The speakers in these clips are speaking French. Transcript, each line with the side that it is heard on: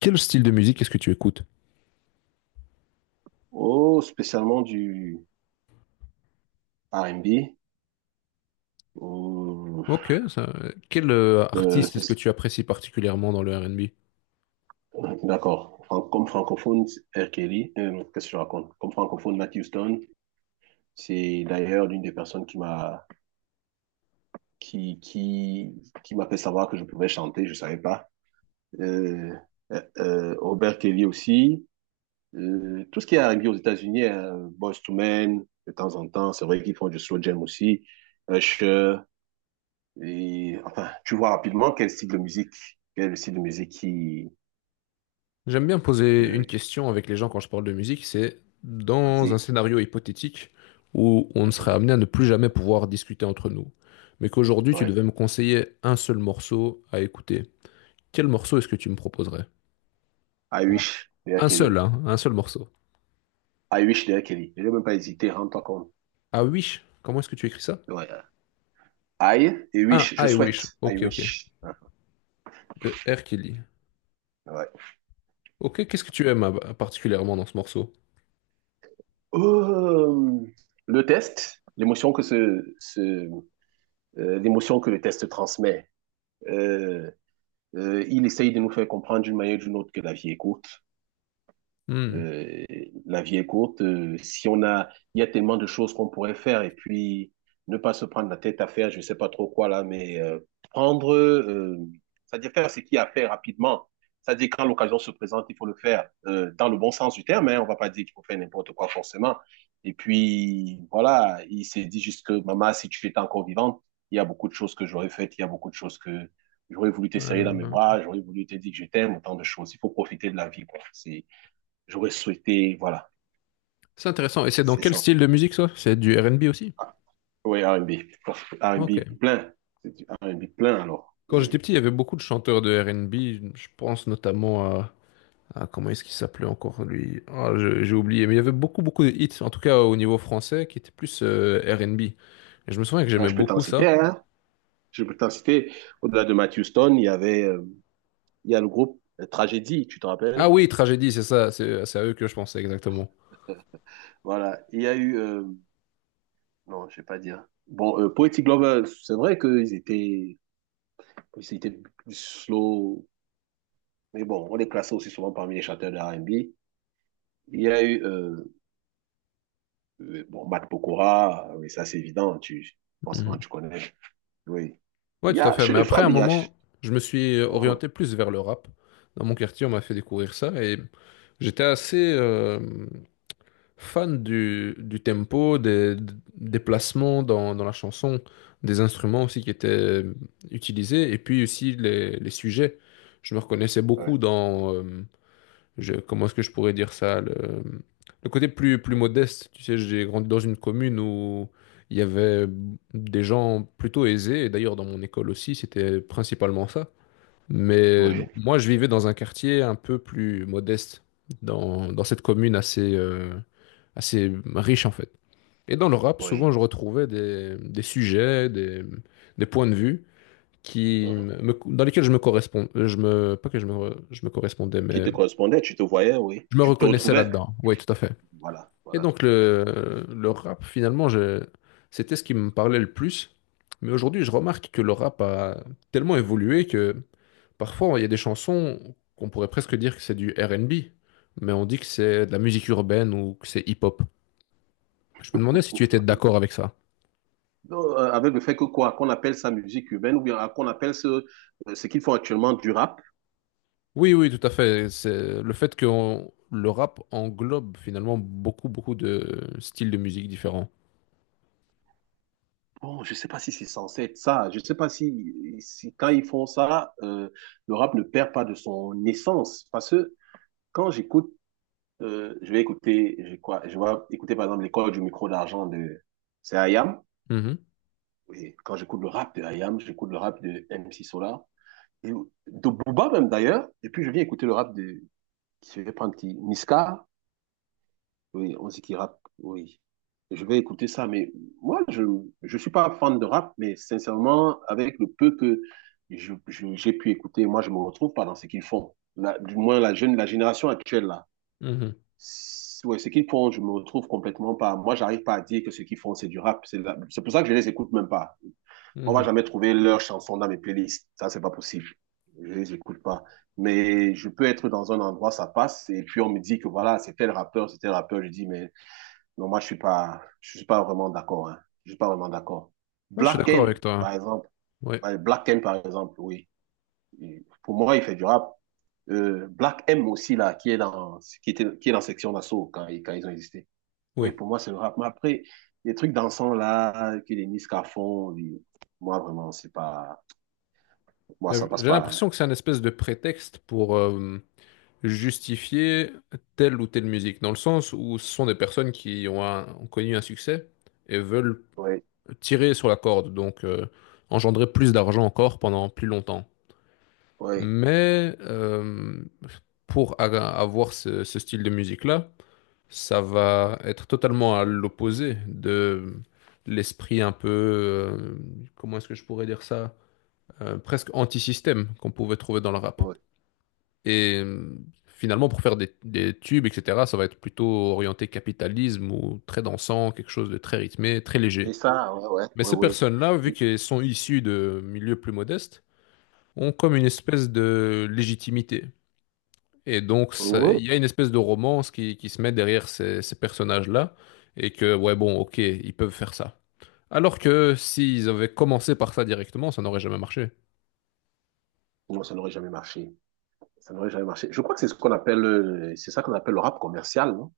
left: Quel style de musique est-ce que tu écoutes?
right: Oh, spécialement du R&B ou
left: Ok, ça- Quel
right: euh,
left: artiste est-ce que
right: spéc-
left: tu apprécies particulièrement dans le R&B?
right: d'accord. Comme francophone, R. Kelly. Qu'est-ce que je raconte? Comme francophone, Matt Houston. C'est d'ailleurs l'une des personnes qui qui qui m'a fait savoir que je pouvais chanter. Je ne savais pas. Euh, Robert Kelly aussi. Tout ce qui est R&B aux États-Unis, Boyz II Men, de temps en temps, c'est vrai qu'ils font du slow jam aussi. Usher. Et enfin, tu vois rapidement quel style de musique, quel est le style de musique qui...
left: J'aime bien poser une
right: Euh,
left: question avec les gens quand je parle de musique, c'est dans un
right: c'est-
left: scénario hypothétique où on serait
right: Mhm.
left: amené à ne plus jamais pouvoir discuter entre nous, mais qu'aujourd'hui tu
right: Ouais.
left: devais me conseiller un seul morceau à écouter. Quel morceau est-ce que tu me proposerais?
right: I
left: Bon,
right: wish derrière
left: un seul,
right: Kelly.
left: hein, un seul morceau.
right: I wish derrière Kelly. Je n'ai même pas hésité, rends-toi compte.
left: Ah, Wish, comment est-ce que tu écris ça?
right: Ouais. I et
left: Ah,
right: wish, je
left: I Wish,
right: souhaite. I
left: ok, ok,
right: wish. Hein.
left: de R. Kelly.
right: Ouais.
left: Ok, qu'est-ce que tu aimes particulièrement dans ce morceau?
right: Euh, le test, l'émotion que ce, L'émotion que le test transmet. Euh, il essaye de nous faire comprendre d'une manière ou d'une autre que la vie est courte.
left: Hmm.
right: Euh, la vie est courte. Si on a, Il y a tellement de choses qu'on pourrait faire et puis ne pas se prendre la tête à faire, je sais pas trop quoi là, mais prendre, euh, c'est-à-dire faire ce qu'il y a à faire rapidement. C'est-à-dire quand l'occasion se présente, il faut le faire dans le bon sens du terme. Hein, on va pas dire qu'il faut faire n'importe quoi forcément. Et puis voilà, il s'est dit juste que maman, si tu étais encore vivante, il y a beaucoup de choses que j'aurais faites, il y a beaucoup de choses que j'aurais voulu te serrer dans mes
left: Euh,
right: bras, j'aurais voulu te dire que je t'aime, autant de choses. Il faut profiter de la vie, quoi. C'est J'aurais souhaité, voilà.
left: c'est intéressant. Et c'est dans
right: C'est
left: quel
right: ça.
left: style de musique ça? C'est du R&B aussi?
right: Ah, oui, R&B.
left: Ok.
right: R&B plein. C'est du R&B plein, alors.
left: Quand j'étais petit, il y avait beaucoup de chanteurs de R&B. Je pense notamment comment est-ce qu'il s'appelait encore lui? Ah, j'ai oublié. Mais il y avait beaucoup beaucoup de hits, en tout cas au niveau français, qui étaient plus R&B. Et je me souviens que
right: Ah,
left: j'aimais
right: je peux t'en
left: beaucoup
right: citer,
left: ça.
right: hein. Je peux t'en citer. Au-delà de Matthew Stone, il y a le groupe Tragédie, tu te
left: Ah
right: rappelles?
left: oui, Tragédie, c'est ça. C'est à eux que je pensais exactement.
right: Voilà. Il y a eu, non, je vais pas dire. Bon, Poetic Lovers, c'est vrai qu'ils étaient plus slow, mais bon, on les classait aussi souvent parmi les chanteurs de R&B. Il y a eu, bon, Matt Pokora, oui, ça c'est évident, forcément
left: Mhm.
right: tu connais. Oui. Il
left: Ouais,
right: y
left: tout à
right: a,
left: fait.
right: chez
left: Mais
right: les
left: après, à
right: femmes,
left: un
right: il y a...
left: moment, je me suis
right: Mhm.
left: orienté plus vers le rap. Dans mon quartier, on m'a fait découvrir ça et j'étais assez. Fan du tempo, des placements dans la chanson, des instruments aussi qui étaient utilisés, et puis aussi les sujets. Je me reconnaissais beaucoup
right: Ouais.
left: dans, comment est-ce que je pourrais dire ça, le côté plus modeste. Tu sais, j'ai grandi dans une commune où il y avait des gens plutôt aisés, et d'ailleurs dans mon école aussi, c'était principalement ça. Mais
right: Oui,
left: moi, je vivais dans un quartier un peu plus modeste, dans cette commune assez riche en fait. Et dans le rap, souvent,
right: oui.
left: je retrouvais des sujets, des points de vue qui
right: Mhm.
left: dans lesquels je me correspond, je me, pas que je me, re- je me correspondais,
right: Qui
left: mais
right: te correspondait, tu te voyais, oui.
left: je me
right: Tu te
left: reconnaissais
right: retrouvais.
left: là-dedans. Oui, tout à fait.
right: Voilà,
left: Et
right: voilà.
left: donc le rap, finalement, c'était ce qui me parlait le plus. Mais aujourd'hui, je remarque que le rap a tellement évolué que parfois, il y a des chansons qu'on pourrait presque dire que c'est du R&B, mais on dit que c'est de la musique urbaine ou que c'est hip-hop. Je me demandais si tu étais d'accord avec ça.
right: Donc, avec le fait que quoi, qu'on appelle ça musique urbaine ou bien qu'on appelle ce qu'ils font actuellement du rap.
left: Oui, oui, tout à fait. C'est le fait que le rap englobe finalement beaucoup, beaucoup de styles de musique différents.
right: Bon, je sais pas si c'est censé être ça. Je sais pas si quand ils font ça, le rap ne perd pas de son essence. Parce que quand j'écoute, je vais écouter, quoi, je vais écouter par exemple l'école du micro d'argent de, c'est Ayam.
left: Mhm,
right: Oui, quand j'écoute le rap de IAM, j'écoute le rap de MC Solar, et de Booba même d'ailleurs, et puis je viens écouter le rap de, je vais prendre qui, Niska, oui, on dit qu'il rappe, oui. Je vais écouter ça, mais moi, je ne suis pas fan de rap, mais sincèrement, avec le peu que j'ai pu écouter, moi, je ne me retrouve pas dans ce qu'ils font. Du moins, la génération actuelle, là.
left: mhm,
right: Ouais, ce qu'ils font, je ne me retrouve complètement pas. Moi, j'arrive pas à dire que ce qu'ils font, c'est du rap. C'est pour ça que je ne les écoute même pas. On va
left: mhm.
right: jamais trouver leurs chansons dans mes playlists. Ça, c'est pas possible. Je les écoute pas. Mais je peux être dans un endroit, ça passe, et puis on me dit que voilà, c'est tel rappeur, c'est tel rappeur. Je dis, mais non, moi, je suis pas vraiment d'accord, hein. Je suis pas vraiment d'accord.
left: Ouais, je suis
right: Black
left: d'accord
right: M
left: avec toi.
right: par exemple.
left: Oui,
right: Ouais, Black M, par exemple, oui. Pour moi, il fait du rap. Black M aussi, là, qui est dans section d'assaut quand ils ont existé. Oui,
left: oui.
right: pour moi, c'est le rap. Mais après, les trucs dansants, là, que les Nice font, oui, moi, vraiment, c'est pas, moi,
left: Mais
right: ça passe
left: j'ai
right: pas, hein.
left: l'impression que c'est un espèce de prétexte pour justifier telle ou telle musique, dans le sens où ce sont des personnes qui ont connu un succès et veulent
right: Oui,
left: tirer sur la corde, donc engendrer plus d'argent encore pendant plus longtemps.
right: oui,
left: Mais pour avoir ce style de musique-là, ça va être totalement à l'opposé de l'esprit un peu, comment est-ce que je pourrais dire ça, presque anti-système qu'on pouvait trouver dans le rap.
right: oui.
left: Et finalement, pour faire des tubes, etc., ça va être plutôt orienté capitalisme ou très dansant, quelque chose de très rythmé, très
right: Et
left: léger.
right: ça, ouais, ouais,
left: Mais
right: ouais,
left: ces
right: ouais.
left: personnes-là, vu qu'elles sont issues de milieux plus modestes, ont comme une espèce de légitimité. Et donc,
right: Oui,
left: il y a une espèce de romance qui se met derrière ces personnages-là, et que, ouais, bon, ok, ils peuvent faire ça. Alors que s'ils avaient commencé par ça directement, ça n'aurait jamais marché.
right: non, ça n'aurait jamais marché. Ça n'aurait jamais marché. Je crois que c'est ça qu'on appelle le rap commercial, non?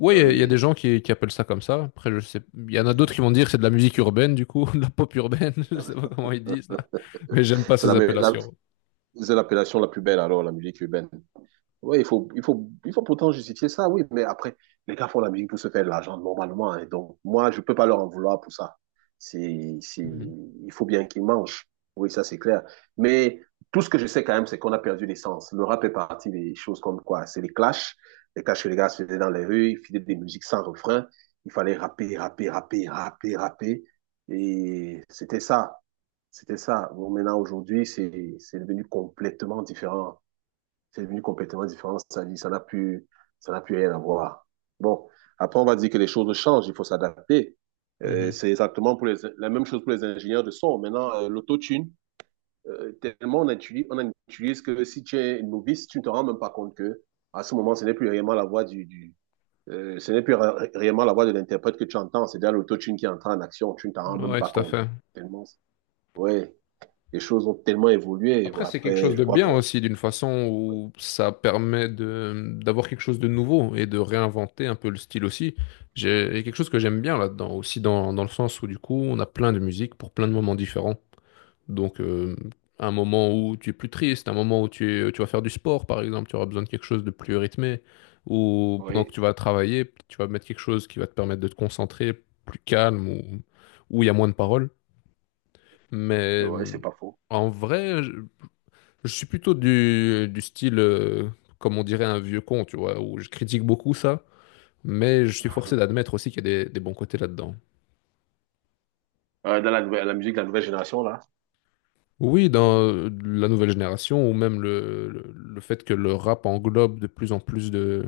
left: Oui, il y a des
right: Oui.
left: gens qui appellent ça comme ça. Après, je sais, il y en a d'autres
right: Oui.
left: qui vont dire que c'est de la musique urbaine, du coup, de la pop urbaine, je sais pas comment ils disent là. Mais j'aime pas
right: C'est
left: ces
right: la, me- la-
left: appellations.
right: c'est l'appellation la plus belle, alors, la musique urbaine. Ouais, il faut pourtant justifier ça, oui, mais après, les gars font la musique pour se faire de l'argent normalement, hein. Donc, moi, je peux pas leur en vouloir pour ça.
left: Mhm,
right: Il faut bien qu'ils mangent. Oui, ça, c'est clair. Mais tout ce que je sais quand même, c'est qu'on a perdu l'essence. Le rap est parti des choses comme quoi? C'est les clashs. Les clashs que les gars se faisaient dans les rues, ils faisaient des musiques sans refrain. Il fallait rapper, rapper, rapper, rapper, rapper. Et c'était ça. C'était ça. Bon, maintenant, aujourd'hui, c'est devenu complètement différent, c'est devenu complètement différent. Ça n'a plus rien à voir. Bon, après, on va dire que les choses changent, il faut s'adapter.
left: mhm.
right: C'est exactement la même chose pour les ingénieurs de son. Maintenant, l'autotune, tellement on utilise que si tu es novice, tu ne te rends même pas compte que à ce moment, ce n'est plus réellement la voix du ce n'est plus ré réellement la voix de l'interprète que tu entends. C'est déjà l'autotune qui entre en action. Tu ne t'en rends même
left: Ouais,
right: pas
left: tout à
right: compte.
left: fait.
right: Tellement, ouais, les choses ont tellement évolué.
left: Après, c'est quelque
right: Après,
left: chose
right: je
left: de
right: crois que
left: bien aussi, d'une façon où ça permet de d'avoir quelque chose de nouveau et de réinventer un peu le style aussi. J'ai Il y a quelque chose que j'aime bien là-dedans, aussi dans le sens où du coup, on a plein de musique pour plein de moments différents. Donc, un moment où tu es plus triste, un moment où tu vas faire du sport, par exemple, tu auras besoin de quelque chose de plus rythmé, ou pendant que
right: oui.
left: tu vas travailler, tu vas mettre quelque chose qui va te permettre de te concentrer, plus calme, ou où il y a moins de paroles. Mais
right: Oui, ouais, c'est pas faux.
left: en vrai, je suis plutôt du style, comme on dirait, un vieux con, tu vois, où je critique beaucoup ça, mais je suis forcé d'admettre aussi qu'il y a des bons côtés là-dedans.
right: La musique de la nouvelle génération, là.
left: Oui, dans la nouvelle génération, ou même le fait que le rap englobe de plus en plus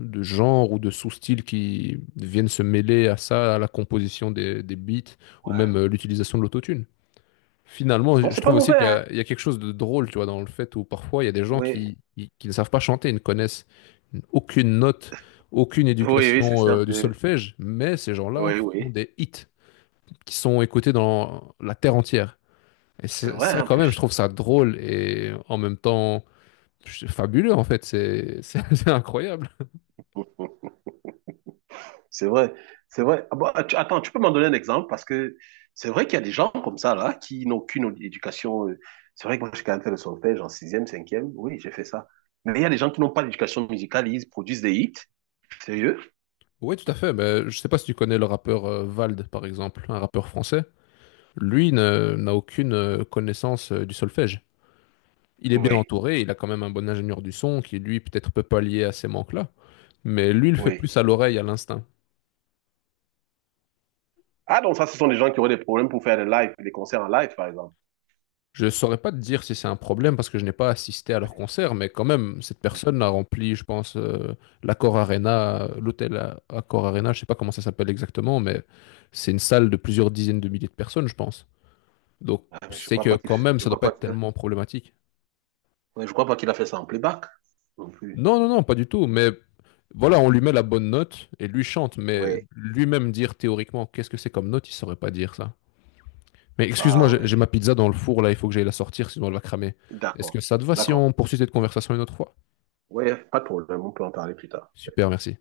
left: de genres ou de sous-styles qui viennent se mêler à ça, à la composition des beats, ou
right: Ouais,
left: même
right: ouais.
left: l'utilisation de l'autotune. Finalement,
right: Non,
left: je
right: c'est pas
left: trouve aussi
right: mauvais,
left: qu'
right: hein.
left: il y a quelque chose de drôle, tu vois, dans le fait où parfois il y a des gens
right: Oui.
left: qui ne savent pas chanter, ils ne connaissent aucune note, aucune
right: Oui, oui, c'est
left: éducation
right: certes
left: du
right: de...
left: solfège, mais ces gens-là
right: Oui,
left: font
right: oui.
left: des hits qui sont écoutés dans la terre entière. Et
right: C'est vrai,
left: ça,
right: en
left: quand même, je
right: plus.
left: trouve ça drôle et en même temps fabuleux, en fait. C'est incroyable.
right: C'est vrai, c'est vrai. Ah bon, attends, tu peux m'en donner un exemple parce que c'est vrai qu'il y a des gens comme ça là qui n'ont aucune éducation, c'est vrai que moi j'ai quand même fait le solfège en sixième, cinquième. Oui, j'ai fait ça. Mais il y a des gens qui n'ont pas d'éducation musicale, ils produisent des hits. Sérieux?
left: Oui, tout à fait. Mais je sais pas si tu connais le rappeur Vald, par exemple, un rappeur français. Lui n'a aucune connaissance du solfège. Il est bien
right: Oui,
left: entouré, il a quand même un bon ingénieur du son qui, lui, peut-être peut pallier à ces manques-là. Mais lui, il le fait
right: oui.
left: plus à l'oreille, à l'instinct.
right: Ah donc ça, ce sont des gens qui auraient des problèmes pour faire des lives, des concerts en live par exemple.
left: Je saurais pas te dire si c'est un problème parce que je n'ai pas assisté à
right: Oui,
left: leur concert, mais quand même, cette
right: oui.
left: personne a rempli, je pense, l'Accor Arena, Accor Arena, je sais pas comment ça s'appelle exactement, mais c'est une salle de plusieurs dizaines de milliers de personnes, je pense. Donc,
right: Ah, mais
left: c'est que quand même, ça doit pas être tellement problématique.
right: je crois pas qu'il a fait ça en playback non plus.
left: Non, non, non, pas du tout, mais voilà, on lui met la bonne note et lui chante, mais
right: Oui.
left: lui-même dire théoriquement qu'est-ce que c'est comme note, il saurait pas dire ça. Mais excuse-moi,
right: Ah
left: j'ai
right: ouais.
left: ma pizza dans le four là, il faut que j'aille la sortir, sinon elle va cramer. Est-ce que
right: D'accord,
left: ça te va si
right: d'accord.
left: on poursuit cette conversation une autre fois?
right: Oui, pas de problème, on peut en parler plus tard.
left: Super, merci.